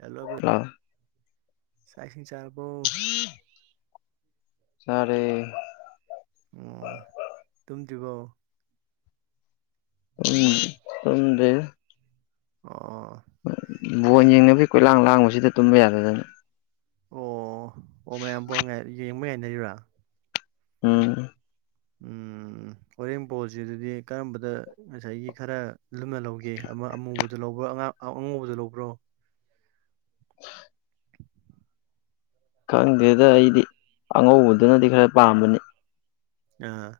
Hello ꯆꯥꯛ UNINTELLIGIBLE ꯆꯥꯛ ꯏꯁꯤꯡ ꯆꯥꯔꯕꯣ ꯆꯔꯦ ꯑꯣ ꯇꯨꯝꯗ꯭ꯔꯤꯕꯣ ꯎꯝ ꯇꯨꯝꯗꯤꯔꯗꯥ ꯑꯣ ꯕꯣꯟ ꯍꯧꯖꯤꯛ ꯌꯦꯡꯅꯕꯒꯤ ꯀꯣꯏꯂꯥꯡ ꯂꯥꯡꯕꯁꯤꯗ ꯇꯨꯝꯕ ꯌꯥꯗꯗꯅ ꯑꯣ ꯑꯣ ꯃꯌꯥꯝ ꯄꯣ ꯌꯦꯡꯕ ꯌꯥꯏꯅꯔꯤꯕꯔꯥ ꯎꯝ ꯎ ꯑꯣꯔꯦꯡꯕꯣꯜꯁꯤꯗꯗꯤ ꯀꯔꯝꯕꯗ ꯉꯁꯥꯏꯒꯤ ꯈꯔ ꯂꯨꯝꯅ ꯂꯧꯒꯦ ꯑꯃ ꯑꯃꯨꯕꯗ ꯂꯧꯕ꯭ꯔꯣ ꯑꯉꯥꯡ ꯑ ꯑꯉꯧꯕꯗ ꯂꯧꯕ꯭ꯔꯣ ꯈꯪꯗꯦꯗ ꯑꯩꯗꯤ ꯑꯉꯧꯕꯗꯨꯅꯗꯤ ꯈꯔ ꯄꯥꯝꯕꯅꯤ ꯑꯥ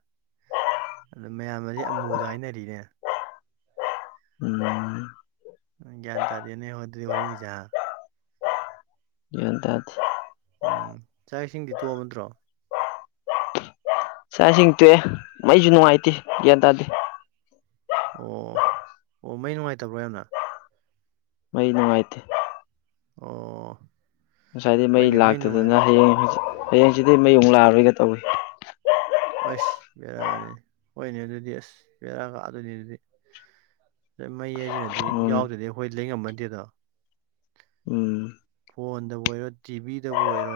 ꯑꯗ ꯃꯌꯥꯝꯅꯗꯤ ꯑꯃꯨꯗ ꯍꯥꯏꯅꯔꯤꯅꯦ ꯎꯝ ꯒꯤꯌꯥꯟ ꯇꯥꯗꯦꯅꯦ ꯑꯗꯨꯗꯤ ꯍꯣꯔꯦꯟꯒꯤꯁꯦ ꯍꯥ ꯒꯤꯌꯥꯟ ꯇꯥꯗꯦ ꯎꯝ ꯆꯥꯛ ꯏꯁꯤꯡꯗꯤ ꯇꯣꯛꯑꯕ ꯅꯠꯇ꯭ꯔꯣ ꯆꯥꯛ ꯏꯁꯤꯡ ꯇꯣꯛꯑꯦ ꯃꯩꯁꯨ ꯅꯨꯡꯉꯥꯏꯇꯦ ꯒ꯭ꯌꯥꯟ ꯇꯥꯗꯦ ꯑꯣ ꯑꯣ ꯃꯩ ꯅꯨꯡꯉꯥꯏꯇꯕ꯭ꯔꯣ ꯌꯥꯝꯅ ꯃꯩ ꯅꯨꯡꯉꯥꯏꯇꯦ ꯑꯣ ꯉꯁꯥꯏꯗꯩ ꯃꯩ ꯍꯣꯏꯅꯦ ꯅꯨꯡꯉꯥꯏ ꯂꯥꯛꯇꯗꯅ ꯍꯌꯦꯡ ꯍꯪꯆꯤ ꯍꯌꯦꯡꯆꯤꯠꯇꯩ ꯃꯩ ꯃꯃꯨꯛ ꯂꯥꯛꯑꯔꯣꯏꯒ ꯇꯧꯏꯤ ꯑꯣꯏꯁ ꯕꯦꯔꯥꯅꯤ ꯍꯣꯏꯅꯦ ꯑꯗꯨꯗꯤ ꯑꯁ ꯕꯦꯔꯥꯥ ꯑꯗꯨꯣꯏꯅꯤ ꯑꯗꯨꯗꯤ ꯃꯩ ꯍꯥꯏꯁꯤꯅꯗꯤ ꯎꯝ ꯌꯥꯎꯗ꯭ꯔꯗꯤ ꯑꯩꯈꯣꯏ ꯂꯩꯉꯝꯃꯟꯗꯦꯗ ꯎꯝ ꯐꯣꯟꯗꯕꯨ ꯑꯣꯏꯔꯣ ꯇꯤꯚꯤꯗꯕꯨ ꯑꯣꯏꯔꯣ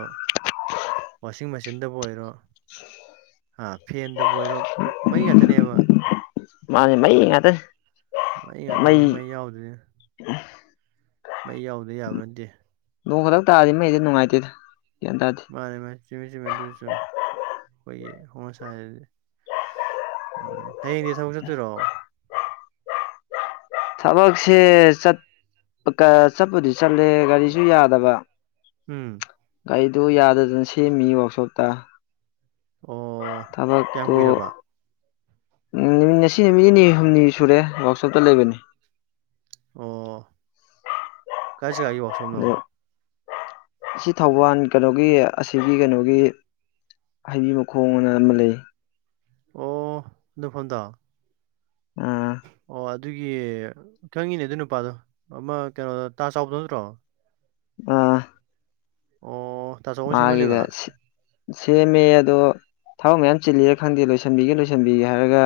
ꯋꯥꯁꯤꯡ ꯃꯦꯆꯤꯟꯗꯕꯨ ꯑꯣꯏꯔꯣ ꯍꯥ ꯐꯦꯟꯗꯕꯨ ꯑꯣꯏꯔꯣ ꯐꯨ ꯃꯩ ꯉꯥꯛꯇꯅꯦꯕ ꯃꯥꯅꯦ ꯃꯩ ꯉꯥꯛꯇꯅꯦ ꯃꯩ ꯉꯥꯛꯇꯅꯦ ꯃꯩ ꯌꯥꯎꯗ꯭ꯣꯏꯅꯦ ꯃꯩ ꯌꯥꯎꯗꯗꯤ ꯌꯥꯕ ꯅꯠꯇꯦ ꯅꯣꯡ ꯈꯛꯇꯛ ꯇꯥꯔꯗꯤ ꯃꯩꯍꯦꯛꯇ ꯅꯨꯡꯉꯥꯏꯇꯦꯗ ꯒꯌꯥꯟ ꯇꯥꯗꯦ ꯃꯥꯅꯤ ꯃꯥꯅꯤ ꯆꯨꯝꯃꯤ ꯆꯨꯝꯃꯤ ꯑꯗꯨꯁꯨ ꯆꯨꯝꯃꯤ ꯑꯩꯈꯣꯏ ꯒꯤ ꯍꯧꯅꯁꯥꯅꯤ ꯑꯗꯨꯗꯤ ꯎꯝ ꯍꯌꯦꯡꯗꯤ ꯊꯕꯛ ꯆꯠꯇꯣꯏꯔꯣ ꯊꯕꯛꯁꯦ ꯆꯠ ꯀ ꯆꯠꯄꯨꯗꯤ ꯆꯠꯂꯦ ꯒꯥꯔꯤꯁꯨ ꯌꯥꯗꯕ ꯎꯝ ꯒꯥꯔꯤꯗꯨ ꯌꯥꯗꯗꯅ ꯁꯦꯝꯃꯤ ꯋꯥꯛꯁꯣꯞꯇ ꯑꯣ ꯀꯌꯥꯝ ꯊꯕꯛꯛꯇꯨ ꯀꯨꯏꯔꯕ ꯅꯨꯠ ꯉꯁꯤ ꯅꯨꯃꯤꯠ ꯅꯤꯅꯤ ꯍꯨꯝꯅꯤ ꯁꯨꯔꯦ ꯋꯥꯛꯁꯣꯞꯇ ꯂꯩꯕꯅꯤ ꯑꯣ ꯀꯥꯏ ꯖꯒꯥꯒꯤ ꯋꯥꯛꯁꯣꯞꯅꯣ ꯑꯗꯣ ꯁꯤ ꯊꯧꯕꯥꯜ ꯀꯩꯅꯣꯒꯤ ꯑꯁꯤꯒꯤ ꯀꯩꯅꯣꯒꯤ ꯍꯩꯕꯤꯃ ꯈꯣꯡ ꯑꯅ ꯑꯃ ꯂꯩ ꯑꯣ ꯅꯣꯐꯣꯟꯗꯣ ꯑꯝ ꯑꯗꯨꯒꯤ ꯈꯪꯉꯤꯅꯦ ꯑꯗꯨ ꯅꯨꯄꯥꯗꯣ ꯑꯃ ꯀꯩꯅꯣꯗ ꯇꯥ ꯆꯥꯎꯕꯗꯣ ꯅꯠꯇ꯭ꯔꯣ ꯑ ꯑꯣ ꯇꯥ ꯆꯥꯎꯕꯅ ꯁꯦꯝꯍꯜꯂꯤꯕ ꯃꯥꯒꯤꯗ ꯁꯦꯝꯃꯦ ꯑꯗꯣ ꯊꯕꯛ ꯃꯌꯥꯝ ꯆꯤꯜꯂꯤꯔ ꯈꯪꯗꯦ ꯂꯣꯏꯁꯟꯕꯤꯒꯦ ꯂꯣꯏꯁꯟꯕꯤꯒꯦ ꯍꯥꯏꯔꯒ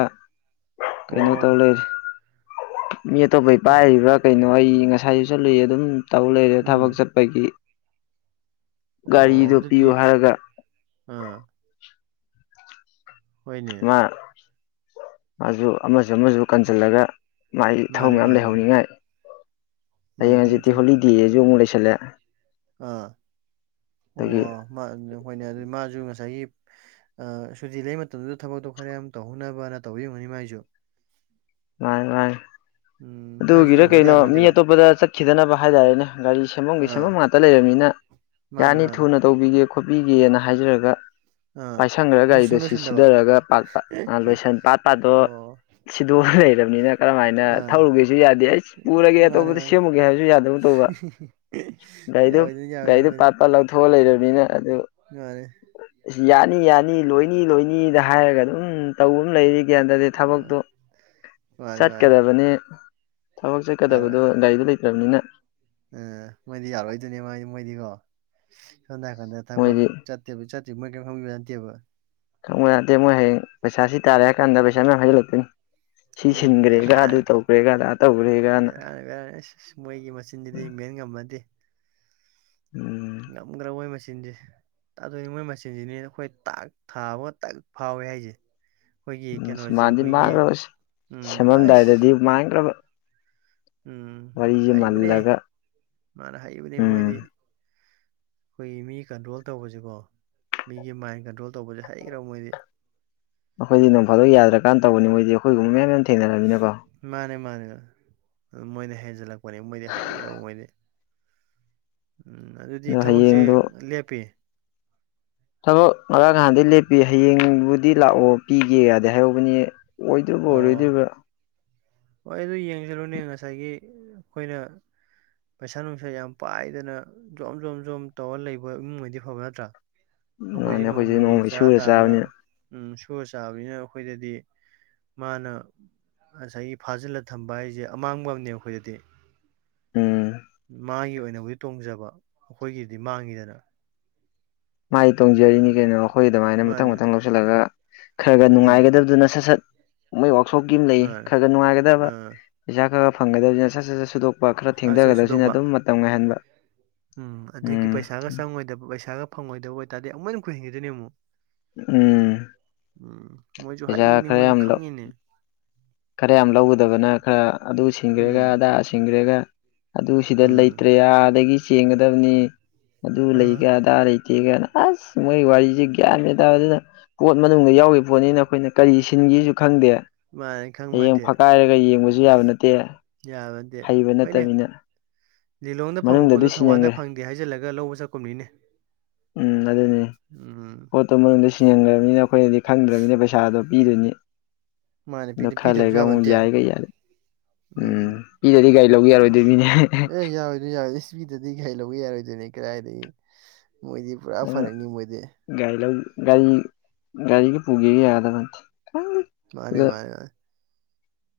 ꯀꯩꯅꯣ ꯑꯣ ꯇꯧ ꯂꯩꯔ ꯃꯤ ꯑꯇꯣꯞꯄꯩ ꯄꯥꯏꯔꯤꯕ꯭ꯔꯥ ꯀꯩꯅꯣ ꯑꯩ ꯉꯁꯥꯏꯁꯨ ꯆꯠꯂꯨꯏ ꯑꯗꯨꯝ ꯇꯧ ꯂꯩꯔꯦ ꯊꯕꯛ ꯎꯝ ꯆꯠꯄꯒꯤ ꯑꯣ ꯒꯥꯔꯤꯗꯣ ꯑꯗꯨꯗꯤ ꯄꯤꯌꯨ ꯍꯥꯏꯔꯒ ꯑꯥ ꯍꯣꯏꯅꯦ ꯃꯥ ꯑꯁꯨ ꯑꯃꯁꯨ ꯑꯃꯁꯨ ꯀꯟꯁꯤꯜꯂꯒ ꯃꯥꯏ ꯃꯥꯅꯦ ꯊꯧꯔꯝ ꯌꯥꯝ ꯃꯥꯅꯦ ꯂꯩꯍꯧꯅꯤꯡꯉꯥꯏ ꯃꯥꯅꯦ ꯍꯌꯦꯡ ꯆꯨꯝꯃꯤ ꯍꯧꯖꯤꯛꯇꯤ ꯆꯨꯝꯃꯤ ꯍꯣꯂꯤꯗꯦꯁꯨ ꯑꯃꯨꯛ ꯂꯩꯁꯜꯂꯦ ꯑꯥ ꯑꯣ ꯑꯗꯒꯤ ꯍꯈꯣꯏꯅꯦ ꯑꯗꯨ ꯃꯥꯁꯨ ꯉꯁꯥꯏꯒꯤ ꯑ ꯁꯨꯇꯤ ꯂꯩ ꯃꯇꯝꯗꯨꯗ ꯊꯕꯛꯇꯣ ꯈꯔ ꯌꯥꯝ ꯇꯧꯍꯧꯅꯕꯅ ꯇꯧꯕꯤꯔꯝꯒꯅꯤ ꯃꯥꯏꯁꯨ ꯥꯃꯥꯏ ꯃꯥꯥꯏ ꯎꯝ ꯃꯥꯏꯁꯨ ꯑꯗꯨꯒꯤꯔ ꯌꯦꯡꯍꯧꯗ ꯀꯩꯅꯣ ꯌꯥꯕ ꯃꯤ ꯅꯠꯇꯦꯗꯣ ꯑꯇꯣꯞꯄꯗ ꯆꯥꯠ ꯈꯤꯗꯅꯕ ꯍꯥꯏꯇꯥꯔꯦꯅꯦ ꯒꯥꯔꯤ ꯁꯦꯝꯐꯝꯝꯒꯤ ꯁꯦꯝꯃꯝ ꯑꯥ ꯉꯥꯛꯇ ꯂꯩꯔꯕꯅꯤꯅ ꯃꯥꯅꯦ ꯌꯥꯅꯤ ꯃꯥꯅꯦ ꯊꯨꯅ ꯇꯧꯕꯤꯒꯦ ꯈꯣꯠꯄꯤꯒꯦꯅ ꯍꯥꯏꯖꯔꯒ ꯑꯥ ꯄꯥꯏꯁꯪꯈ꯭ꯔ ꯁꯨꯡ ꯒꯥꯔꯤꯗꯨꯣ ꯁꯤ ꯂꯣꯏꯁꯟꯗꯕ ꯁꯤꯗꯔꯒ ꯄꯥꯛ ꯂꯣꯏꯁ ꯄꯥꯠ ꯄꯥꯠꯇꯣ ꯑꯣ ꯁꯤꯗꯣ ꯂꯩꯔꯕꯅꯤꯅ ꯀꯔꯝꯍꯥꯏꯅ ꯑꯥ ꯊꯧꯔꯨꯒꯦꯁꯨ ꯌꯥꯗꯦ ꯑꯩ ꯄꯨꯔꯒꯦ ꯃꯥꯅꯦ ꯑꯇꯣꯞꯄꯗ ꯃꯥꯅꯦ ꯁꯦꯝꯃꯨꯒꯦ ꯍꯥꯏꯕꯁꯨ ꯌꯥꯗꯕ ꯇꯧꯕ ꯒꯥꯔꯤꯗꯨ ꯌꯥꯔꯣꯏꯗꯣꯏꯅꯤ ꯒꯥꯔꯤꯗꯨ ꯄꯥꯠ ꯄ ꯂꯧꯊꯣꯛꯑ ꯂꯩꯔꯕꯅꯤꯅ ꯑꯗꯨ ꯌꯥꯔꯦ ꯑꯁ ꯌꯥꯅꯤ ꯌꯥꯅꯤ ꯂꯣꯏꯅꯤ ꯂꯣꯏꯅꯤꯗ ꯍꯥꯏꯔꯒ ꯑꯗꯨꯝ ꯇꯧꯕ ꯑꯃ ꯂꯩꯔꯤ ꯒ꯭ꯌꯥꯟ ꯇꯥꯗꯦ ꯑꯣ ꯊꯕꯛꯇꯣ ꯃꯥꯅꯤ ꯃꯥꯅꯤ ꯆꯠꯀꯗꯕꯅꯤ ꯊꯕꯛ ꯆꯠꯀꯗꯕꯗꯣ ꯒꯥꯔꯤꯗꯣ ꯂꯩꯇ꯭ꯔꯕꯅꯤꯅ ꯎꯝ ꯃꯣꯏꯗꯤ ꯌꯥꯔꯣꯏꯗꯣꯏꯅꯦ ꯃꯥ ꯃꯣꯏꯗꯤꯀꯣ ꯁꯣꯝꯗ ꯍꯥꯏꯅꯥꯀꯟꯗ ꯊꯕꯛ ꯃꯣꯏꯗꯤ ꯆꯠ ꯇꯕꯨ ꯆꯠꯤ ꯃꯣꯏ ꯀꯩꯝ ꯈꯪꯕꯤꯕ ꯅꯠꯇꯦꯕ ꯈꯪꯕ ꯖꯥꯠꯅꯠꯇꯦ ꯃꯣꯏ ꯍꯌꯦꯡ ꯄꯩꯁꯥ ꯁꯤ ꯇꯥꯔꯦ ꯍꯥꯏ ꯀꯥꯟꯗ ꯄꯩꯁꯥ ꯃꯌꯥꯝ ꯍꯩꯖꯤꯜꯂꯛꯇꯅꯤ ꯁꯤ ꯎꯝ ꯁꯤꯟꯈ꯭ꯔꯦꯒ ꯑꯗꯨ ꯕꯦꯔꯥꯅꯤ ꯇꯧꯈ꯭ꯔꯦꯒ ꯑꯗꯥ ꯇꯧꯈ꯭ꯔꯦꯒꯅ [unintelligible] ꯑꯁ ꯃꯣꯏꯒꯤ ꯃꯆꯤꯟꯁꯤꯗꯤ ꯃꯦꯟ ꯉꯝꯕꯟꯇꯦ ꯎꯝ ꯉꯝꯒ꯭ꯔ ꯃꯣꯏ ꯃꯆꯤꯟꯁꯤ꯫ ꯇꯥꯗꯣꯏꯅꯤ ꯃꯣꯏ ꯃꯁꯦꯟꯁꯤꯅꯦꯅ ꯑꯩꯈꯣꯏ ꯇꯥꯛ ꯊꯥꯕ ꯇꯛ ꯐꯥꯎꯋꯦ ꯍꯥꯏꯁꯦ꯫ ꯑꯩꯈꯣꯏꯒꯤ ꯀꯩꯅꯣꯁꯦ ꯃꯥꯟꯗꯤ ꯑꯩꯈꯣꯏꯒꯤ ꯃꯥꯡꯈ꯭ꯔꯕ ꯎꯝ ꯑꯩꯁ [unintelligible] ꯎꯝ ꯋꯥꯔꯤꯁꯦ ꯍꯩꯕꯅꯦ ꯃꯜꯂꯒ ꯃꯥꯅ ꯍꯩꯕꯅꯦ ꯃꯣꯏꯗꯤ ꯎꯝ ꯑꯩꯈꯣꯏꯒꯤ ꯃꯤ ꯀꯟꯇ꯭ꯔꯣꯜ ꯇꯧꯕꯁꯤꯀꯣ ꯃꯤꯒꯤ ꯃꯥꯏꯟ ꯀꯟꯇ꯭ꯔꯣꯜ ꯇꯧꯕꯁꯦ ꯍꯩꯈ꯭ꯔꯕ ꯃꯣꯏꯗꯤ꯫ ꯑꯩꯈꯣꯏꯗꯤ ꯅꯣꯡꯐꯥꯗꯣꯛ ꯌꯥꯗ꯭ꯔꯀꯥꯟ ꯇꯧꯕꯅꯤ ꯃꯣꯏꯗꯤ ꯑꯩꯈꯣꯏꯒꯨꯝ ꯃꯌꯥꯝꯌꯥꯝ ꯃꯥꯅꯦ ꯃꯥꯅꯦ ꯃꯣꯏꯅ ꯍꯦꯖ ꯂ ꯄꯣꯅꯦ ꯃꯣꯏꯗꯤ ꯍꯩꯒ꯭ꯔ ꯃꯣꯏꯗꯤ ꯎꯝ ꯑꯗꯣ ꯑꯗꯨꯗꯤ ꯊꯕꯛꯁꯦ ꯍꯌꯦꯡꯗꯣ ꯂꯦꯞꯄꯤ꯫ ꯊꯕꯛ ꯉꯔꯥꯡ ꯅꯍꯥꯟꯗꯩ ꯂꯦꯞꯄꯤ ꯍꯌꯦꯡꯕꯨꯗꯤ ꯂꯥꯛꯑꯣ ꯄꯤꯒꯦꯒꯥꯗꯤ ꯍꯥꯏꯍꯧꯕꯅꯤ ꯑꯣꯏꯗꯣꯏꯕ ꯑꯣ ꯑꯣꯏꯔꯣꯏꯗꯔꯤꯕ ꯍꯣꯏ ꯑꯩ ꯑꯗꯨ ꯌꯦꯡꯁꯤꯜꯂꯨꯅꯦ ꯉꯁꯥꯏꯒꯤ ꯑꯩꯈꯣꯏꯅ ꯄꯩꯁꯥ ꯅꯨꯡꯁꯥ ꯌꯥꯝ ꯄꯥꯏꯗꯅ ꯖꯣꯝ ꯖꯣꯝ ꯖꯣꯝ ꯇꯧꯔ ꯂꯩꯕ ꯏꯃꯨꯡ ꯑꯣꯏꯗꯤ ꯐꯕ ꯅꯠꯇ꯭ꯔꯥ ꯑꯩꯈꯣꯏꯗꯤ ꯃꯥꯅꯦ ꯑꯩꯈꯣꯏꯁꯦ ꯅꯣꯡꯃꯒꯤ ꯅꯣꯡꯃꯩ ꯆꯔꯥ ꯁꯨꯔ ꯇꯥꯔꯒ ꯆꯥꯕꯅꯤꯅ ꯎꯝ ꯁꯨꯔ ꯆꯥꯕꯅꯤꯅ ꯑꯩꯈꯣꯏꯗꯗꯤ ꯃꯥꯅ ꯉꯁꯥꯏꯒꯤ ꯐꯥꯖꯤꯜꯂ ꯊꯝꯕ ꯍꯥꯏꯁꯦ ꯑꯃꯥꯡꯕ ꯑꯃꯅꯦ ꯑꯩꯈꯣꯏꯗꯗꯤ ꯎꯝ ꯃꯥꯒꯤ ꯑꯣꯏꯅꯕꯨꯗꯤ ꯇꯣꯡꯖꯕ ꯑꯩꯈꯣꯏꯒꯤꯗꯤ ꯃꯥꯡꯉꯤꯗꯅ ꯃꯥꯏ ꯇꯣꯡꯖꯔꯤꯅꯤ ꯎꯝ ꯀꯩꯅꯣ ꯑꯩꯈꯣꯏ ꯑꯗꯨꯃꯥꯏꯅ ꯃꯊꯪ ꯃꯥꯅꯦ ꯃꯊꯪ ꯂꯧꯁꯤꯜꯂꯒ ꯈꯔ ꯈꯔ ꯑꯗꯨꯅꯦ ꯅꯨꯡꯉꯥꯏꯒꯗꯕꯗꯨꯅ ꯁꯠ ꯁꯠ ꯃꯣꯏ ꯋꯥꯛꯁꯣꯞꯀꯤ ꯑꯃ ꯂꯩ ꯈꯔ ꯃꯥꯅꯦ ꯈꯔ ꯉꯥꯏꯗꯕ ꯑꯥ ꯄꯩꯁꯥ ꯈꯔ ꯐꯪꯒꯗꯕꯅꯤꯅ ꯁꯠ ꯁꯠ ꯁꯠ ꯁꯨꯗꯣꯛ ꯑꯆꯁꯨꯗꯧꯕ ꯎꯝ ꯑꯗꯨꯗꯒꯤ ꯄꯩꯁꯥꯒ ꯆꯪꯉꯣꯏꯗꯕ ꯄꯩꯁꯥꯒ ꯐꯪꯉꯣꯏꯗꯕ ꯑꯣꯏ ꯇꯥꯔꯗꯤ ꯑꯃꯨꯛ ꯍꯦꯟ ꯀꯨꯏꯍꯟꯈꯤꯗꯣꯏꯅꯦ ꯑꯃꯨꯛ ꯎꯝ ꯎꯝ ꯃꯣꯏꯁꯨ ꯄꯩꯁꯥ ꯍꯥꯏꯏꯅꯦ ꯈꯔ ꯃꯣꯏꯁꯨ ꯌꯥꯝ ꯂꯧ ꯈꯪꯉꯤꯅꯦ ꯈꯔ ꯌꯥꯝ ꯂꯧꯒꯗꯕꯅ ꯈꯔ ꯑꯗꯨ ꯁꯤꯡꯈ꯭ꯔꯦꯒ ꯎꯝ ꯑꯗꯥ ꯁꯤꯡꯈ꯭ꯔꯦꯒ ꯑꯗꯨ ꯁꯤꯗ ꯎꯝ ꯂꯩꯇ꯭ꯔꯦ ꯑꯗꯒꯤ ꯆꯦꯟꯒꯗꯕꯅꯤ ꯑꯗꯨ ꯂꯩꯒ ꯑꯥ ꯑꯗꯥ ꯂꯩ ꯀꯤꯒꯅ ꯑꯁ ꯃꯣꯏ ꯋꯥꯔꯤꯁꯦ ꯒ꯭ꯌꯥꯟꯃꯦꯟ ꯇꯥꯗꯦꯗ ꯄꯣꯠ ꯃꯅꯨꯡꯗ ꯌꯥꯎꯒꯤ ꯐꯨꯠꯕꯣꯜꯅꯤꯅ ꯑꯩꯈꯣꯏꯅ ꯀꯔꯤ ꯁꯤꯟꯒꯦꯁꯨ ꯈꯪꯗꯦ ꯃꯥꯥꯏ ꯍꯌꯦꯡ ꯐꯛꯀꯥꯏꯔꯒ ꯌꯦꯡꯕꯁꯨ ꯌꯥꯕ ꯅꯠꯇꯦ ꯌꯥꯕ ꯍꯩꯕ ꯅꯠꯇꯕꯅꯤꯅ ꯂꯤꯂꯣꯡꯗ ꯐꯪꯕ ꯃꯅꯨꯡꯗꯗꯤ ꯄꯣꯠꯇꯨ ꯊꯧꯕꯥꯟꯗ ꯁꯤꯟꯖꯟꯈ꯭ꯔꯦ ꯐꯪꯗꯦ ꯍꯥꯏꯖꯤꯜꯂꯒ ꯂꯧꯕ ꯆꯠꯀꯨꯝꯅꯤꯅꯦ꯫ ꯎꯝ꯫ ꯄꯣꯠꯇꯨ ꯃꯅꯨꯡꯗ ꯁꯤꯁꯤꯡꯍꯟꯈ꯭ꯔꯕꯅꯤꯅ ꯑꯩꯈꯣꯏꯅꯗꯤ ꯈꯪꯗ꯭ꯔꯕꯅꯤꯅ ꯄꯩꯁꯥꯗꯣ ꯄꯤꯗꯣꯏꯅꯤ꯫ ꯃꯥꯅꯦ ꯑꯗꯨ ꯄꯤꯗꯕꯁꯨ ꯈꯔꯂꯩꯔꯒ ꯌꯥꯕ ꯃꯨꯛ ꯅꯠꯇꯦ ꯌꯥꯏꯒ ꯌꯥꯗ꯫ ꯎꯝ ꯄꯤꯗꯗꯤ ꯒꯥꯔꯤ ꯂꯧꯕ ꯌꯥꯔꯣꯏꯗꯣꯏ ꯃꯤꯅꯦ꯫ ꯄꯤꯗꯗꯤ ꯒꯔꯤ ꯂꯧꯒꯦ ꯌꯥꯔꯣꯏꯗꯣꯏꯅꯦ ꯀꯔꯏꯗꯥꯒꯤ ꯃꯣꯏꯗꯤ ꯄꯨꯔꯥ ꯅꯪ ꯐꯔꯛꯅꯤ ꯃꯣꯏꯗꯤ꯫ ꯒꯥꯔꯤ ꯂꯧ ꯒꯥꯔꯤ ꯒꯥꯔꯤꯒ ꯄꯨꯒꯦꯒ ꯌꯥꯒꯗꯕ ꯅꯠꯇꯦ꯫ ꯃꯥꯅꯦ ꯑꯗ ꯃꯥꯅꯦ ꯃꯥꯅꯦ꯫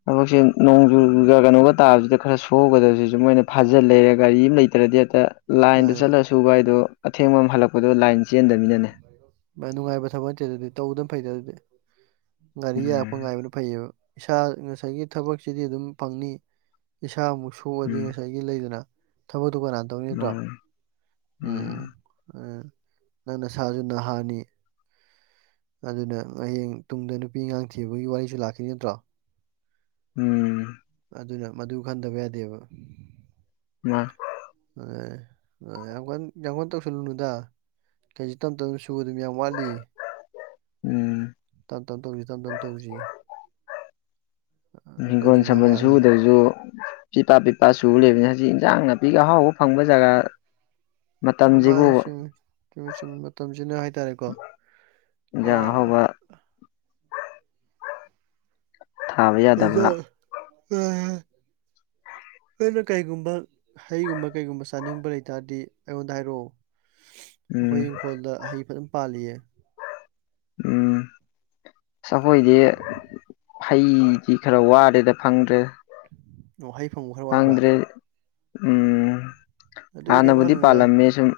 ꯊꯕꯛꯁꯦ ꯅꯣꯡꯖꯨꯨꯒ ꯀꯩꯅꯣꯒ ꯇꯥꯕꯁꯤꯗ ꯈꯔ ꯁꯨꯍꯧꯒꯗꯕꯁꯤꯁꯨ ꯃꯣꯏꯅ ꯐꯥꯖꯤꯜ ꯂꯩꯔꯦ ꯒꯥꯔꯤ ꯑꯃ ꯂꯩꯇ꯭ꯔꯗꯤ ꯍꯦꯛꯇ ꯂꯥꯏꯟꯗ ꯆꯠꯂꯁꯨ ꯁꯨꯒꯥꯏꯗꯣ ꯑꯊꯦꯡꯕ ꯑꯃ ꯍꯜꯂꯛꯄꯗꯣ ꯂꯥꯏꯟ ꯆꯦꯟꯗꯕꯅꯤꯅꯅꯦ ꯚꯥꯏ ꯅꯨꯡꯉꯥꯏꯕ ꯊꯕꯛ ꯅꯠꯇꯦ ꯑꯗꯨꯗꯤ ꯇꯧꯗꯝ ꯐꯩꯗ ꯑꯗꯨꯗꯤ ꯒꯥꯔꯤ ꯌꯥꯔꯛꯄ ꯎꯝ ꯉꯥꯏꯕꯅ ꯐꯩꯌꯦꯕ ꯏꯁꯥ ꯉꯁꯥꯏꯒꯤ ꯊꯕꯛꯁꯤꯗꯤ ꯑꯗꯨꯝ ꯐꯪꯅꯤ ꯏꯁꯥꯃꯨꯛ ꯁꯣꯛꯑꯗꯤ ꯎꯝ ꯉꯁꯥꯏꯒꯤ ꯑꯦ ꯂꯩꯗꯅ ꯊꯕꯛꯇꯣ ꯀꯅꯥꯅ ꯇꯧꯅꯤ ꯅꯠꯇ꯭ꯔꯣ ꯃꯥꯅꯤ ꯎꯝ ꯑ ꯅꯪ ꯅꯁꯥꯁꯨ ꯅꯍꯥꯅꯤ ꯑꯗꯨꯅ ꯍꯌꯦꯡ ꯇꯨꯡꯗ ꯅꯨꯄꯤ ꯑꯉꯥꯡ ꯊꯤꯕꯒꯤ ꯋꯥꯔꯤꯁꯨ ꯂꯥꯛꯈꯤꯅꯤ ꯅꯠꯇ꯭ꯔꯣ ꯎꯝ꯫ ꯑꯗꯨꯅ ꯃꯗꯨ ꯈꯟꯗꯕ ꯌꯥꯗꯦꯕ꯫ ꯃꯥ꯫ ꯑ ꯌꯥꯝ ꯀꯟ ꯌꯥꯝ ꯀꯥꯟ ꯇꯧꯁꯜꯂꯨꯅꯨꯗ ꯀꯧꯁꯨ ꯇꯝ ꯇꯝ ꯫ ꯁꯨꯒꯗꯨꯝ ꯌꯥꯝ ꯋꯥꯠꯂꯤ ꯎꯝ ꯇꯞ ꯇꯞ ꯇꯧꯁꯤ ꯇꯞ ꯇꯞ ꯇꯧꯁꯤ꯫ ꯎꯝ ꯍꯤꯡꯒꯣꯜ ꯑꯩꯈꯣꯏꯁꯨ ꯁꯝꯕꯜ ꯅꯍꯥꯅꯤ ꯁꯨꯗ꯭ꯔꯁꯨ꯫ ꯄꯤꯄꯥ ꯄꯤꯛꯄꯥ ꯁꯨ ꯂꯩꯕꯅꯤꯅ ꯍꯧꯖꯤꯛ ꯏꯟꯖꯥꯡ ꯅꯥꯄꯤꯒ ꯑꯍꯥꯎꯕ ꯐꯪꯕ ꯖꯒꯥ꯫ ꯑꯣ ꯃꯥꯅꯦ ꯃꯇꯝꯁꯤꯕꯨ ꯆꯨꯝꯃꯦ ꯆꯨꯝꯃꯦꯆꯨꯝ ꯃꯇꯝꯁꯤꯅ ꯍꯥꯏꯇꯥꯔꯦꯀꯣ ꯄꯨꯔꯥ꯫ ꯏꯟꯖꯥꯡ ꯑꯍꯥꯎꯕ ꯊꯥꯕ ꯌꯥꯗꯕ ꯑꯩꯅ ꯀꯩꯒꯨꯝꯕ꯫ ꯍꯩꯒꯨꯝꯕ ꯀꯩꯒꯨꯝꯕ ꯆꯥꯅꯤꯡꯕ ꯂꯩꯇꯥꯔꯗꯤ ꯑꯩꯉꯣꯟꯗ ꯍꯥꯏꯔꯛꯑꯣ꯫ ꯎꯝ ꯑꯩꯈꯣꯏ ꯏꯪꯈꯣꯜꯗ ꯍꯩ ꯐꯥꯅ ꯄꯥꯜꯂꯤꯌꯦ꯫ ꯎꯝ ꯑꯩꯈꯣꯏꯗꯤ꯫ ꯍꯩꯗꯤ ꯈꯔ ꯋꯥꯔꯦꯗ ꯐꯪꯗ꯭ꯔꯦ꯫ ꯑꯣꯍꯩ ꯐꯪꯕ [unintelligible] ꯍꯥꯡꯗ꯭ꯔꯦ ꯎꯝ ꯑꯗꯨꯒꯤ ꯀꯩꯝ ꯍꯥꯟꯅꯕꯨꯗꯤ ꯈꯜꯂꯨꯅꯨꯗ ꯄꯥꯜꯂꯝꯃꯦ ꯁꯨꯝ꯫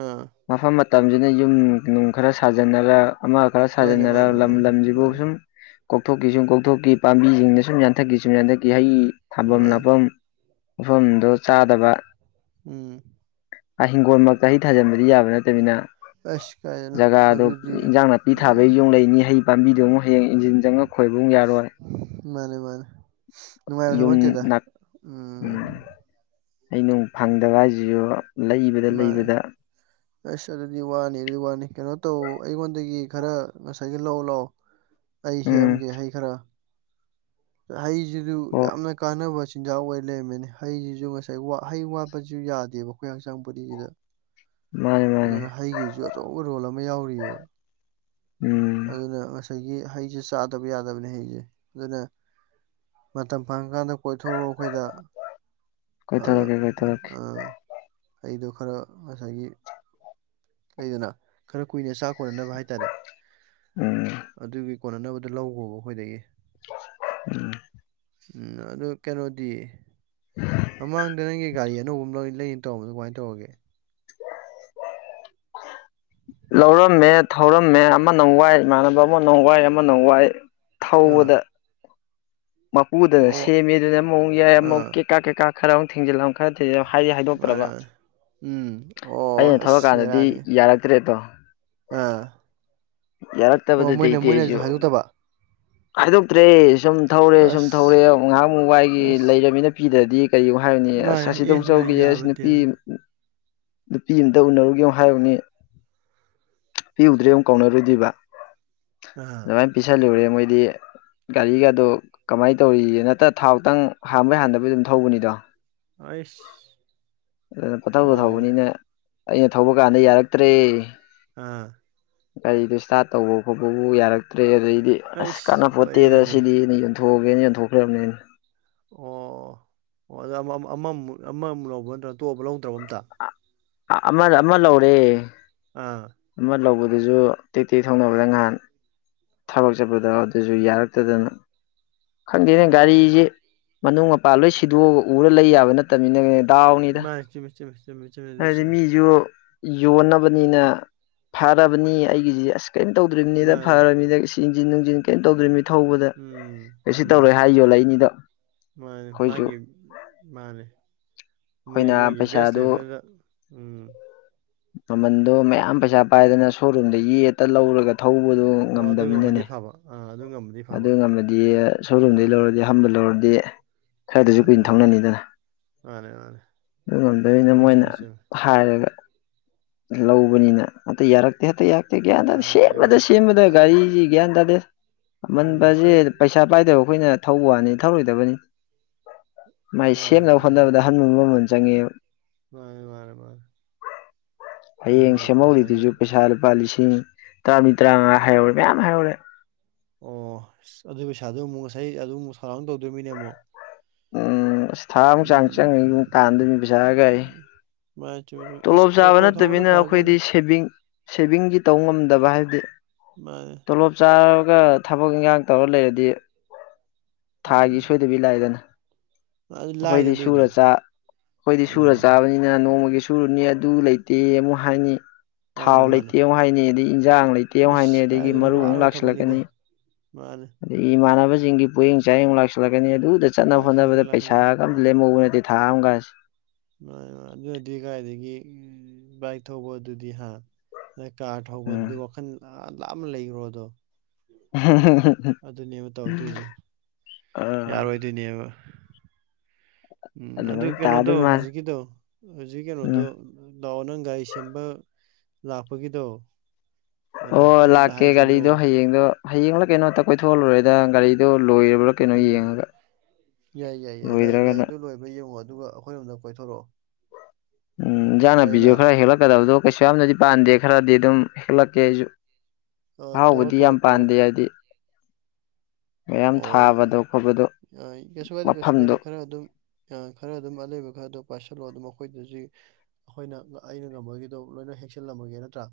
ꯑꯥ꯫ ꯃꯐꯝ ꯃꯇꯝꯁꯤꯅ ꯌꯨꯝ ꯅꯨꯡ ꯈꯔ ꯁꯥꯖꯟꯅꯔꯛ ꯑꯃꯛ꯫ ꯈꯔ ꯃꯥꯅꯦ ꯃꯥꯅꯦ ꯁꯥꯖꯟꯅꯔꯒ ꯂꯝ ꯃꯥꯅꯦ ꯂꯝꯁꯤꯕꯨ ꯃꯥꯅꯦ ꯁꯨꯝ꯫ ꯀꯣꯛꯊꯣꯛꯈꯤ ꯁꯨꯝ ꯀꯣꯛꯊꯣꯛꯈꯤ ꯄꯥꯝꯕꯤꯁꯤꯡꯅ ꯁꯨꯝ ꯌꯥꯟꯊꯛꯀꯤ ꯁꯨꯝ ꯌꯥꯟꯊꯛꯀꯤ ꯍꯩ ꯊꯥꯐꯝ ꯃꯥꯅꯦ ꯅꯥꯞꯐꯝ꯫ ꯃꯐꯝꯗꯨ ꯆꯥꯗꯕ꯫ ꯎꯝ꯫ ꯑꯥ ꯍꯤꯡꯒꯣꯜꯃꯛꯇ ꯍꯩ ꯊꯥꯖꯤꯟꯕꯗꯤ ꯌꯥꯕ ꯅꯠꯇꯃꯤꯅ꯫ ꯑꯁ ꯫ ꯖꯒꯥꯗꯣ ꯏꯟꯖꯥꯡ ꯅꯥꯄꯤ ꯊꯥꯕꯒꯤ ꯌꯣꯡ ꯂꯩꯅꯤ ꯍꯩ ꯄꯥꯝꯕꯤꯗꯨ ꯑꯃꯨꯛ ꯍꯌꯦꯡ ꯏꯟꯖꯤꯟ ꯆꯪꯉꯒ ꯈꯣꯏꯕ ꯑꯃꯨꯛ ꯌꯥꯔꯣꯏ꯫ ꯃꯥꯅꯦ ꯃꯥꯅꯦ ꯅꯨꯡꯉꯥꯏꯕ ꯌꯨꯝ ꯊꯕꯛ ꯅꯠꯇꯦꯗ ꯅꯥꯛ ꯎꯝ꯫ ꯍꯩꯅꯨꯡ ꯐꯪꯗꯕ ꯍꯥꯏꯁꯤꯁꯨ ꯂꯩꯕꯗ ꯃꯥꯅꯦ ꯂꯩꯕꯗ꯫ ꯑꯁ ꯑꯗꯨꯗꯤ ꯋꯥꯅꯤ ꯑꯗꯨꯗꯤ ꯋꯥꯅꯤ ꯀꯩꯅꯣ ꯇꯧ ꯑꯩꯉꯣꯟꯗꯒꯤ ꯈꯔ ꯉꯁꯥꯏꯒꯤ ꯂꯧ ꯂꯥꯛꯑꯣ꯫ ꯑꯩ ꯎꯝ ꯍꯦꯛꯑꯝꯒꯦ ꯍꯩ ꯈꯔ꯫ ꯍꯩꯁꯤꯁꯨ ꯑꯣ ꯌꯥꯝꯅ ꯀꯥꯟꯅꯕ ꯆꯤ ꯆꯤꯟꯖꯥꯛ ꯑꯣꯏ ꯂꯩꯔꯝꯃꯦꯅꯦ ꯍꯩꯁꯤꯁꯨ ꯉꯁꯥꯏ ꯋꯥ ꯍꯩ ꯋꯥꯠꯄꯁꯨ ꯌꯥꯗꯦꯕ ꯑꯩꯈꯣꯏ ꯍꯛꯆꯥꯡ ꯕꯣꯗꯥꯁꯤꯗ꯫ ꯃꯥꯅꯦ ꯃꯥꯅꯦ ꯑꯗꯨꯅ ꯍꯩꯒꯤꯁꯨ ꯑꯆꯧꯕ ꯔꯣꯜ ꯑꯃ ꯌꯥꯎꯔꯤꯑꯕ꯫ ꯎꯝ꯫ ꯑꯗꯨꯅ ꯉꯁꯥꯏꯒꯤ ꯍꯩꯁꯦ ꯆꯥꯗꯕ ꯌꯥꯗꯕꯅꯦ ꯍꯩꯁꯦ ꯑꯗꯨꯅ꯫ ꯃꯇꯝ ꯐꯪꯉꯀꯥꯟꯗ ꯀꯣꯏꯊꯣꯔꯎꯑꯣ ꯑꯩꯈꯣꯏꯗ ꯀꯣꯏꯊꯣꯔꯛꯀꯦ ꯑꯗꯣ ꯀꯣꯏꯊꯣꯔꯛꯀꯦ ꯑꯥ꯫ ꯑꯩꯗꯣ ꯈꯔ ꯉꯁꯥꯏꯒꯤ ꯑꯩꯗꯅ ꯈꯔ ꯀꯨꯏꯅ ꯆꯥꯛ ꯀꯣꯟꯅꯅꯕ ꯍꯥꯏꯇꯥꯔꯦ ꯎꯝ ꯑꯗꯨꯒꯤ ꯀꯣꯟꯅꯅꯕꯗꯨꯣ ꯂꯧꯈꯣꯕ ꯑꯩꯈꯣꯏꯗꯒꯤ ꯎꯝ ꯎꯝ ꯑꯗꯨ ꯀꯩꯅꯣꯗꯤ ꯃꯥꯡꯗ ꯅꯪ ꯒꯥꯔꯤ ꯑꯅꯧꯕꯨꯝ ꯂꯣꯏꯅ ꯂꯩꯅ ꯇꯧꯕꯝꯕꯣ ꯀꯃꯥꯏꯅ ꯇꯧꯔꯒꯦ ꯂꯧꯔꯝꯃꯦ ꯊꯧꯔꯝꯃꯦ ꯑꯃꯅꯪ ꯋꯥꯏ ꯏꯃꯥꯟꯅꯕ ꯑꯃꯅꯪ ꯋꯥꯏ ꯑꯃꯅꯪ ꯋꯥꯏ ꯑꯥ ꯊꯧꯕꯗ꯫ ꯃꯄꯨꯗ ꯑꯣ ꯁꯦꯝꯃꯤ ꯑꯗꯨꯅ ꯑꯃꯨꯛ ꯌꯥꯏ ꯑꯃꯨꯛ ꯑꯥ ꯀꯩꯀꯥ ꯀꯩꯀꯥ ꯈꯔ ꯑꯃꯨꯛ ꯊꯦꯡꯖꯤꯜꯂꯝ꯫ ꯈꯔ ꯊꯤ ꯍꯥꯏ ꯃꯥꯅꯦ ꯍꯥꯏꯗꯣꯛꯇ꯭ꯔꯕ꯫ ꯃꯥꯅꯦ ꯎꯝ ꯑꯣ ꯑꯩꯅ ꯑꯁ ꯊꯧꯔꯛꯀꯥꯟꯗꯗꯤ ꯕꯦꯔꯥꯅꯤ ꯌꯥꯔꯛꯇ꯭ꯔꯦꯗꯣ꯫ ꯑꯥ ꯑꯣ ꯃꯣꯏꯅꯦ ꯌꯥꯔꯛꯇꯕꯗꯨꯗꯩꯗꯤ ꯃꯣꯏꯅꯦꯁꯨ ꯍꯥꯏꯗꯣꯛꯇꯕ꯫ ꯈꯥꯏꯗꯣꯛꯇ꯭ꯔꯦ ꯁꯨꯝ ꯊꯧꯔꯦ ꯁꯨꯝ ꯊꯧꯔꯦ ꯑꯁ ꯑꯃꯨꯛ ꯉꯥꯏꯍꯥꯛ ꯃꯨ ꯋꯥꯏꯒꯤ ꯑꯁ ꯂꯩꯔꯕꯅꯤꯅ ꯄꯤꯗ꯭ꯔꯗꯤ꯫ ꯀꯩꯕꯨ ꯍꯥꯏꯔꯨꯅꯤ ꯑꯁ ꯃꯥꯅꯦ ꯑꯦ ꯑꯁꯤꯗꯕꯨ ꯅꯣꯏ ꯆꯧꯒꯦ ꯑꯁ ꯌꯥꯕ ꯅꯠꯇꯦ ꯅꯨꯄꯤ꯫ ꯅꯨꯄꯤ ꯑꯝꯇ ꯎꯅꯔꯨꯒꯦꯅ ꯍꯥꯏꯔꯨꯅꯤ꯫ ꯄꯤꯎꯨꯗ꯭ꯔꯦ ꯑꯃꯨꯛ ꯀꯥꯎꯅꯔꯨꯗ꯭ꯔꯤꯕ ꯑꯥ ꯑꯗꯨꯃꯥꯏꯅ ꯄꯤꯁꯜꯂꯨꯔꯦ ꯃꯣꯏꯗꯤ꯫ ꯒꯥꯔꯤꯒꯥꯗꯣ ꯀꯃꯥꯏꯅ ꯇꯧꯔꯤꯒꯦꯅꯇ ꯊꯥꯎꯇꯪ ꯍꯥꯟꯕꯣꯏ ꯍꯥꯟꯗꯕꯣꯏ ꯑꯗꯨꯝ ꯊꯧꯕꯅꯤꯗꯣ꯫ ꯑꯩꯁ꯫ ꯑꯗꯨꯅ ꯄꯊꯧꯊꯧꯗ ꯑꯣ ꯊꯧꯕꯅꯤꯅ ꯑꯩꯅ ꯊꯧꯕ ꯀꯥꯟꯗ ꯌꯥꯔꯛꯇ꯭ꯔꯦ꯫ ꯑꯥ ꯀꯔꯤꯗꯣ ꯏꯁꯇꯥꯔꯠ ꯇꯧꯕ ꯈꯣꯠꯄꯕꯨ ꯌꯥꯔꯛꯇ꯭ꯔꯦ ꯑꯗꯩꯗꯤ ꯑꯁ ꯑꯩꯁ ꯀꯥꯟꯅ ꯂꯣꯏꯔꯦ ꯐꯣꯠꯇꯦꯗ ꯑꯗꯨꯗꯤ ꯁꯤꯗꯤ ꯑꯩꯅ ꯌꯣꯟꯊꯣꯛꯑꯒꯦꯅ ꯌꯣꯟꯊꯣꯛꯈ꯭ꯔꯕꯅꯦ ꯑꯩꯅ ꯑꯣ ꯑꯣ ꯑꯗ ꯑꯃꯃ ꯑꯃꯃꯨꯛ ꯂꯧꯕ ꯅꯠꯇ꯭ꯔꯒ ꯇꯣꯛꯑꯕ ꯂꯧꯗꯕ ꯑꯝꯇ ꯑꯃꯗ ꯑꯃ ꯂꯧꯔꯦ ꯑꯥ ꯑꯃ ꯂꯧꯕꯗꯨꯁꯨ ꯇꯦꯛ ꯇꯦꯛ ꯊꯧꯅꯕꯗ ꯉꯍꯥꯟ ꯊꯕꯛ ꯆꯠꯄꯗ ꯑꯗꯨꯁꯨ ꯌꯥꯔꯛꯇꯗꯅ ꯈꯪꯗꯦꯅꯦ ꯑꯣ ꯒꯥꯔꯤꯖꯦ ꯃꯅꯨꯡ ꯃꯄꯥꯟ ꯂꯣꯏ ꯁꯤꯗꯣꯛꯑꯒ ꯎꯔ ꯂꯩ ꯌꯥꯕ ꯅꯠꯇꯕꯅꯤꯅ ꯃꯅꯦ ꯆꯨꯝꯃꯤ ꯆꯨꯝꯃꯤ [unintelligible] [unintelligible] ꯌꯣꯟꯅꯕꯅꯤꯅ ꯐꯔꯕꯅꯤ ꯑꯩꯒꯤꯁꯦ ꯑꯁ ꯀꯔꯤꯝ ꯇꯧꯗ꯭ꯔꯤꯕꯅꯤꯗ ꯃꯥꯅꯦ ꯐꯔꯕꯅꯤꯗ ꯆꯤꯡꯁꯤꯟ ꯅꯨꯡꯁꯤꯟ ꯀꯩꯅꯣ ꯇꯧꯗ꯭ꯔꯤ ꯃꯤ ꯊꯧꯕꯗ ꯎꯝ ꯀꯩꯁꯨ ꯎꯝ ꯇꯧꯔꯣꯏ ꯍꯥꯏ ꯌꯣꯜꯂꯛꯏꯅꯤꯗꯣ ꯃꯥꯅꯦ ꯑꯩꯈꯣꯏꯁꯨ ꯃꯥꯒꯤ ꯃꯥꯅꯦꯣꯏ ꯑꯩꯈꯣꯏꯅ ꯃꯣꯏꯒꯤ ꯕꯁ ꯄꯩꯁꯥꯗꯨ ꯂꯩꯐꯦꯗ [inaudible] ꯃꯃꯟꯗꯣ ꯃꯌꯥꯝ ꯄꯩꯁꯥ ꯄꯥꯏꯗꯅ ꯁꯣꯔꯨꯝꯗ ꯌꯦ ꯍꯦꯛꯇ ꯂꯧꯔꯒ ꯊꯧꯕꯗꯨ ꯑꯣ ꯑꯗꯨ ꯉꯝꯃꯗꯤ ꯉꯝꯗꯕꯅꯤꯅꯅꯦ ꯐꯕ ꯑꯥ ꯑꯗꯨ ꯉꯝꯃꯗꯤ ꯑꯗꯨ ꯐꯕ ꯉꯝꯃꯗꯤ ꯁꯣꯔꯨꯝꯗꯩ ꯑꯥ ꯂꯧꯔꯗꯤ ꯑꯥꯟꯕꯝꯕ ꯂꯧꯔꯗꯤ ꯈꯔꯗꯁꯨ ꯃꯥꯅꯦ ꯀꯨꯏꯅ ꯃꯥꯅꯦ ꯊꯪꯅꯅꯤꯗꯅ ꯃꯥꯅꯦ ꯃꯥꯅꯦ ꯑꯗꯨ ꯉꯝꯗꯕꯣꯏꯅ ꯆꯨꯝꯃꯦ ꯃꯣꯏꯅ ꯆꯨꯝꯃꯦ ꯆꯨꯝꯃꯦ ꯍꯥꯏꯒ ꯂꯧꯕꯅꯤꯅ ꯑꯇꯩ ꯌꯥꯔꯛꯇꯦ ꯑꯇꯩ ꯒ꯭ꯌꯥꯟ ꯇꯥꯗꯦ ꯌꯥꯗꯦꯕ ꯁꯦꯝꯃꯗ ꯁꯦꯝꯕꯗ ꯃꯥꯅꯦ ꯒꯥꯔꯤꯁꯤ ꯒ꯭ꯌꯥꯟ ꯇꯥꯗꯦ ꯎꯝ ꯁꯤ ꯑꯃꯟꯕꯁꯦ ꯄꯩꯁꯥ ꯄꯥꯏꯗꯕ ꯑꯩꯈꯣꯏꯅ ꯊꯧꯕ ꯋꯥꯅꯤ ꯊꯧꯔꯣꯏꯗꯕꯅꯤ ꯃꯥꯏ ꯃꯥꯅꯦ ꯁꯦꯝꯅꯕ ꯃꯥꯅꯦ ꯃꯥꯅꯦ ꯍꯣꯠꯅꯕꯗ ꯍꯟꯕ ꯃꯃꯜ ꯆꯪꯉꯦ ꯃꯥꯅꯦ ꯃꯥꯅꯦ ꯃꯥꯅꯦ ꯀꯩꯅꯣ ꯍꯌꯦꯡ ꯉꯁꯥꯏꯒꯤ ꯁꯦꯝꯍꯧꯔꯤꯗꯨꯁꯨ ꯄꯩꯁꯥ ꯂꯨꯄꯥ ꯂꯤꯁꯤꯡ ꯇꯔꯥ ꯇꯔꯥꯃꯉꯥ ꯍꯥꯏꯍꯧꯔꯦ ꯃꯌꯥꯝ ꯍꯥꯏꯍꯧꯔꯦ ꯑꯣ ꯑꯗꯨ ꯄꯩꯁꯥꯗꯨꯣ ꯑꯃꯨꯛ ꯉꯁꯥꯏ ꯑꯗꯨꯝꯨ ꯊꯧꯔꯥꯡꯅ ꯇꯧꯗꯣꯏꯅꯤꯅꯦ ꯑꯃꯨꯛ ꯎ ꯑꯁ ꯊꯥ ꯑꯃꯨꯛ ꯆꯥꯡ ꯎꯝ ꯆꯪꯉꯤ ꯑꯃꯨꯛ ꯇꯥꯟꯗꯣꯏꯅꯤ ꯄꯩꯁꯥꯑꯒ ꯑꯩ [unintelligible] ꯇꯣꯂꯣꯞ ꯆꯥꯕ ꯑꯣꯇꯣ ꯊꯧꯕꯅ ꯅꯠꯇꯕꯤꯅ ꯐꯔꯕꯖꯥꯠꯅꯤ ꯑꯩꯈꯣꯏꯗꯤ ꯁꯦꯚꯤꯡ ꯁꯦꯚꯤꯡꯒꯤ ꯇꯧꯕ ꯉꯝꯗꯕ ꯍꯥꯏꯕꯗꯤ ꯃꯥꯅꯦ ꯇꯣꯂꯣꯞ ꯆꯥꯔꯒ ꯊꯕꯛ ꯏꯟꯈꯥꯡ ꯇꯧꯔ ꯂꯩꯔꯗꯤ ꯊꯥꯒꯤ ꯎꯝ ꯁꯣꯏꯗꯕꯤ ꯂꯥꯛꯏꯗꯥꯅ ꯑꯗꯨ ꯂꯥꯏꯗ ꯑꯩꯈꯣꯏꯗꯤ ꯑꯗꯨꯏꯗꯤ ꯁꯨꯔꯥ ꯆꯥ ꯑꯩꯈꯣꯏꯗꯤ ꯁꯨꯔꯥ ꯎꯝ ꯆꯥꯕꯅꯤꯅ ꯑꯩꯅ ꯅꯣꯡꯃꯒꯤ ꯁꯨꯔꯨꯅꯤ ꯑꯗꯨ ꯂꯩꯇꯦ ꯑꯃꯨꯛ ꯍꯥꯏꯅꯤ ꯊꯥꯎ ꯃꯥꯅꯦ ꯃꯥꯅꯦ ꯂꯩꯇꯦ ꯑꯃꯨꯛ ꯍꯥꯏꯅꯤ ꯑꯗꯩ ꯏꯟꯖꯥꯡ ꯂꯩꯇꯦ ꯑꯃꯨꯛ ꯍꯥꯏꯅꯤ ꯏꯁ ꯑꯗꯥꯒꯤ ꯀꯥꯏꯗꯩꯅꯣ ꯃꯔꯨꯞ ꯑꯃꯨꯛ ꯋꯥꯒ꯭ꯔꯕ ꯊꯕꯛꯅꯤꯗ ꯂꯥꯛꯁꯤꯜꯂꯛꯀꯥꯅꯤ ꯃꯥꯅꯦ ꯑꯗꯩ ꯏꯃꯥꯟꯅꯕꯖꯤꯡꯒꯤ ꯄꯣꯌꯦꯡ ꯆꯥꯌꯦꯡ ꯂꯥꯛꯁꯤꯜꯂꯛꯀꯥꯅꯤ ꯑꯗꯨꯗꯥ ꯆꯠꯅꯕ ꯂꯥꯛꯁꯤꯜꯂꯛꯈ꯭ꯔꯦ ꯍꯣꯠꯅꯕꯗꯥ ꯂꯥꯛꯁꯤꯜꯂꯦ ꯄꯩꯁꯥꯒꯥ ꯑꯝ ꯃꯥꯅꯦ ꯂꯦꯝꯍꯧꯕ ꯅꯠꯇꯦ ꯊꯥꯝ ꯒꯥꯁꯦ ꯃꯥꯅꯦ ꯃꯥꯅꯦ ꯑꯗꯨꯅꯗꯤ ꯀꯥꯏꯗꯥꯒꯤ ꯕꯥꯏꯛ ꯊꯧꯕ ꯑꯗꯨꯗꯤ ꯍꯥꯥ ꯅꯣꯏ ꯀꯥꯔ ꯎꯝ ꯍꯧꯕꯗꯨꯗꯤ ꯋꯥꯈꯜ ꯂꯥꯞ ꯑꯃ ꯂꯩꯈ꯭ꯔꯣ ꯑꯗꯣ ꯑꯗꯨꯅꯦꯕ ꯇꯧꯗꯣꯏꯁꯦ ꯑꯥ ꯌꯥꯔꯣꯏꯗꯣꯏꯅꯦꯕ ꯎꯝ ꯑꯗꯨ ꯑꯗꯨꯃꯥꯏꯅ ꯀꯩꯅꯣꯗꯣ ꯇꯥꯗꯣꯏ ꯃꯥꯜꯂꯦ ꯍꯧꯖꯤꯛꯀꯤꯗꯣ ꯍꯧꯖꯤꯛꯀꯤ ꯎꯝ ꯀꯩꯅꯣꯗꯣ ꯂꯑꯣ ꯅꯪꯒꯥꯔꯤ ꯁꯦꯝꯕ ꯂꯥꯛꯄꯒꯤꯗꯣ ꯑꯣ ꯑꯗ ꯑꯩꯈꯣꯏꯔꯣꯝꯗ ꯂꯥꯛꯀꯦ ꯒꯥꯔꯤꯗꯣ ꯍꯥꯏꯖꯤꯜꯂꯣ ꯍꯌꯦꯡꯗꯣ ꯍꯌꯦꯡꯂ ꯀꯩꯅꯣꯝꯇ ꯀꯣꯏꯊꯣꯛꯜꯂꯨꯔꯦꯗ ꯒꯥꯔꯤꯗꯣ ꯂꯣꯏꯔꯕ꯭ꯔꯥ ꯀꯩꯅꯣ ꯎꯝ ꯌꯦꯡꯉꯒ ꯌꯥꯏ ꯌꯥꯏ ꯌꯥꯏ ꯂꯥꯛ ꯂꯣꯏꯗ꯭ꯔꯒꯅ ꯌꯥꯏꯗꯣ ꯂꯣꯏꯕ ꯌꯦꯡꯉꯣ ꯑꯗꯨꯒ ꯑꯩꯈꯣꯏꯔꯣꯝꯗꯪ ꯀꯣꯏꯊꯣꯔꯛꯑꯣ ꯎꯝ ꯏꯟꯖꯥꯡ ꯌꯥꯏꯅ ꯅꯥꯄꯤꯖꯨ ꯈꯔ ꯍꯦꯛꯂꯛꯀꯗꯕꯗꯣ ꯀꯩꯁꯨ ꯌꯥꯝꯅꯗꯤ ꯄꯥꯟꯗꯦ ꯈꯔꯗꯤ ꯑꯗꯨꯝ ꯍꯦꯛꯂꯛꯀꯦ ꯑꯩꯁꯨ ꯑꯥ ꯇꯧꯔꯣ ꯑꯍꯥꯎꯕꯗꯤ ꯇꯧꯔꯣ ꯌꯥꯝ ꯇꯧꯔꯣ ꯄꯥꯟꯗꯦ ꯍꯥꯏꯗꯤ ꯃꯌꯥꯝ ꯊꯥꯕꯗꯣ ꯈꯣꯠꯄꯗꯣ ꯑꯣ ꯀꯩꯁꯨ ꯀꯥꯏꯗꯦ ꯀꯩꯁꯨ ꯃꯐꯝꯗꯣ ꯀꯥꯏꯗꯦ ꯈꯔ ꯑꯗꯨꯝ ꯈꯔ ꯑꯗꯨꯝ ꯑꯂꯩꯕ ꯈꯔꯗꯣ ꯄꯥꯏꯁꯤꯜꯂꯣ ꯑꯗꯨ ꯃꯈꯣꯏꯗꯥꯖꯤ ꯑꯩꯈꯣꯏꯅ ꯑꯩꯅ ꯉꯝꯕꯒꯤꯗꯣ ꯂꯣꯏꯅ ꯍꯦꯛꯁꯜꯂꯝꯃꯒꯦ ꯅꯠꯇ꯭ꯔꯥ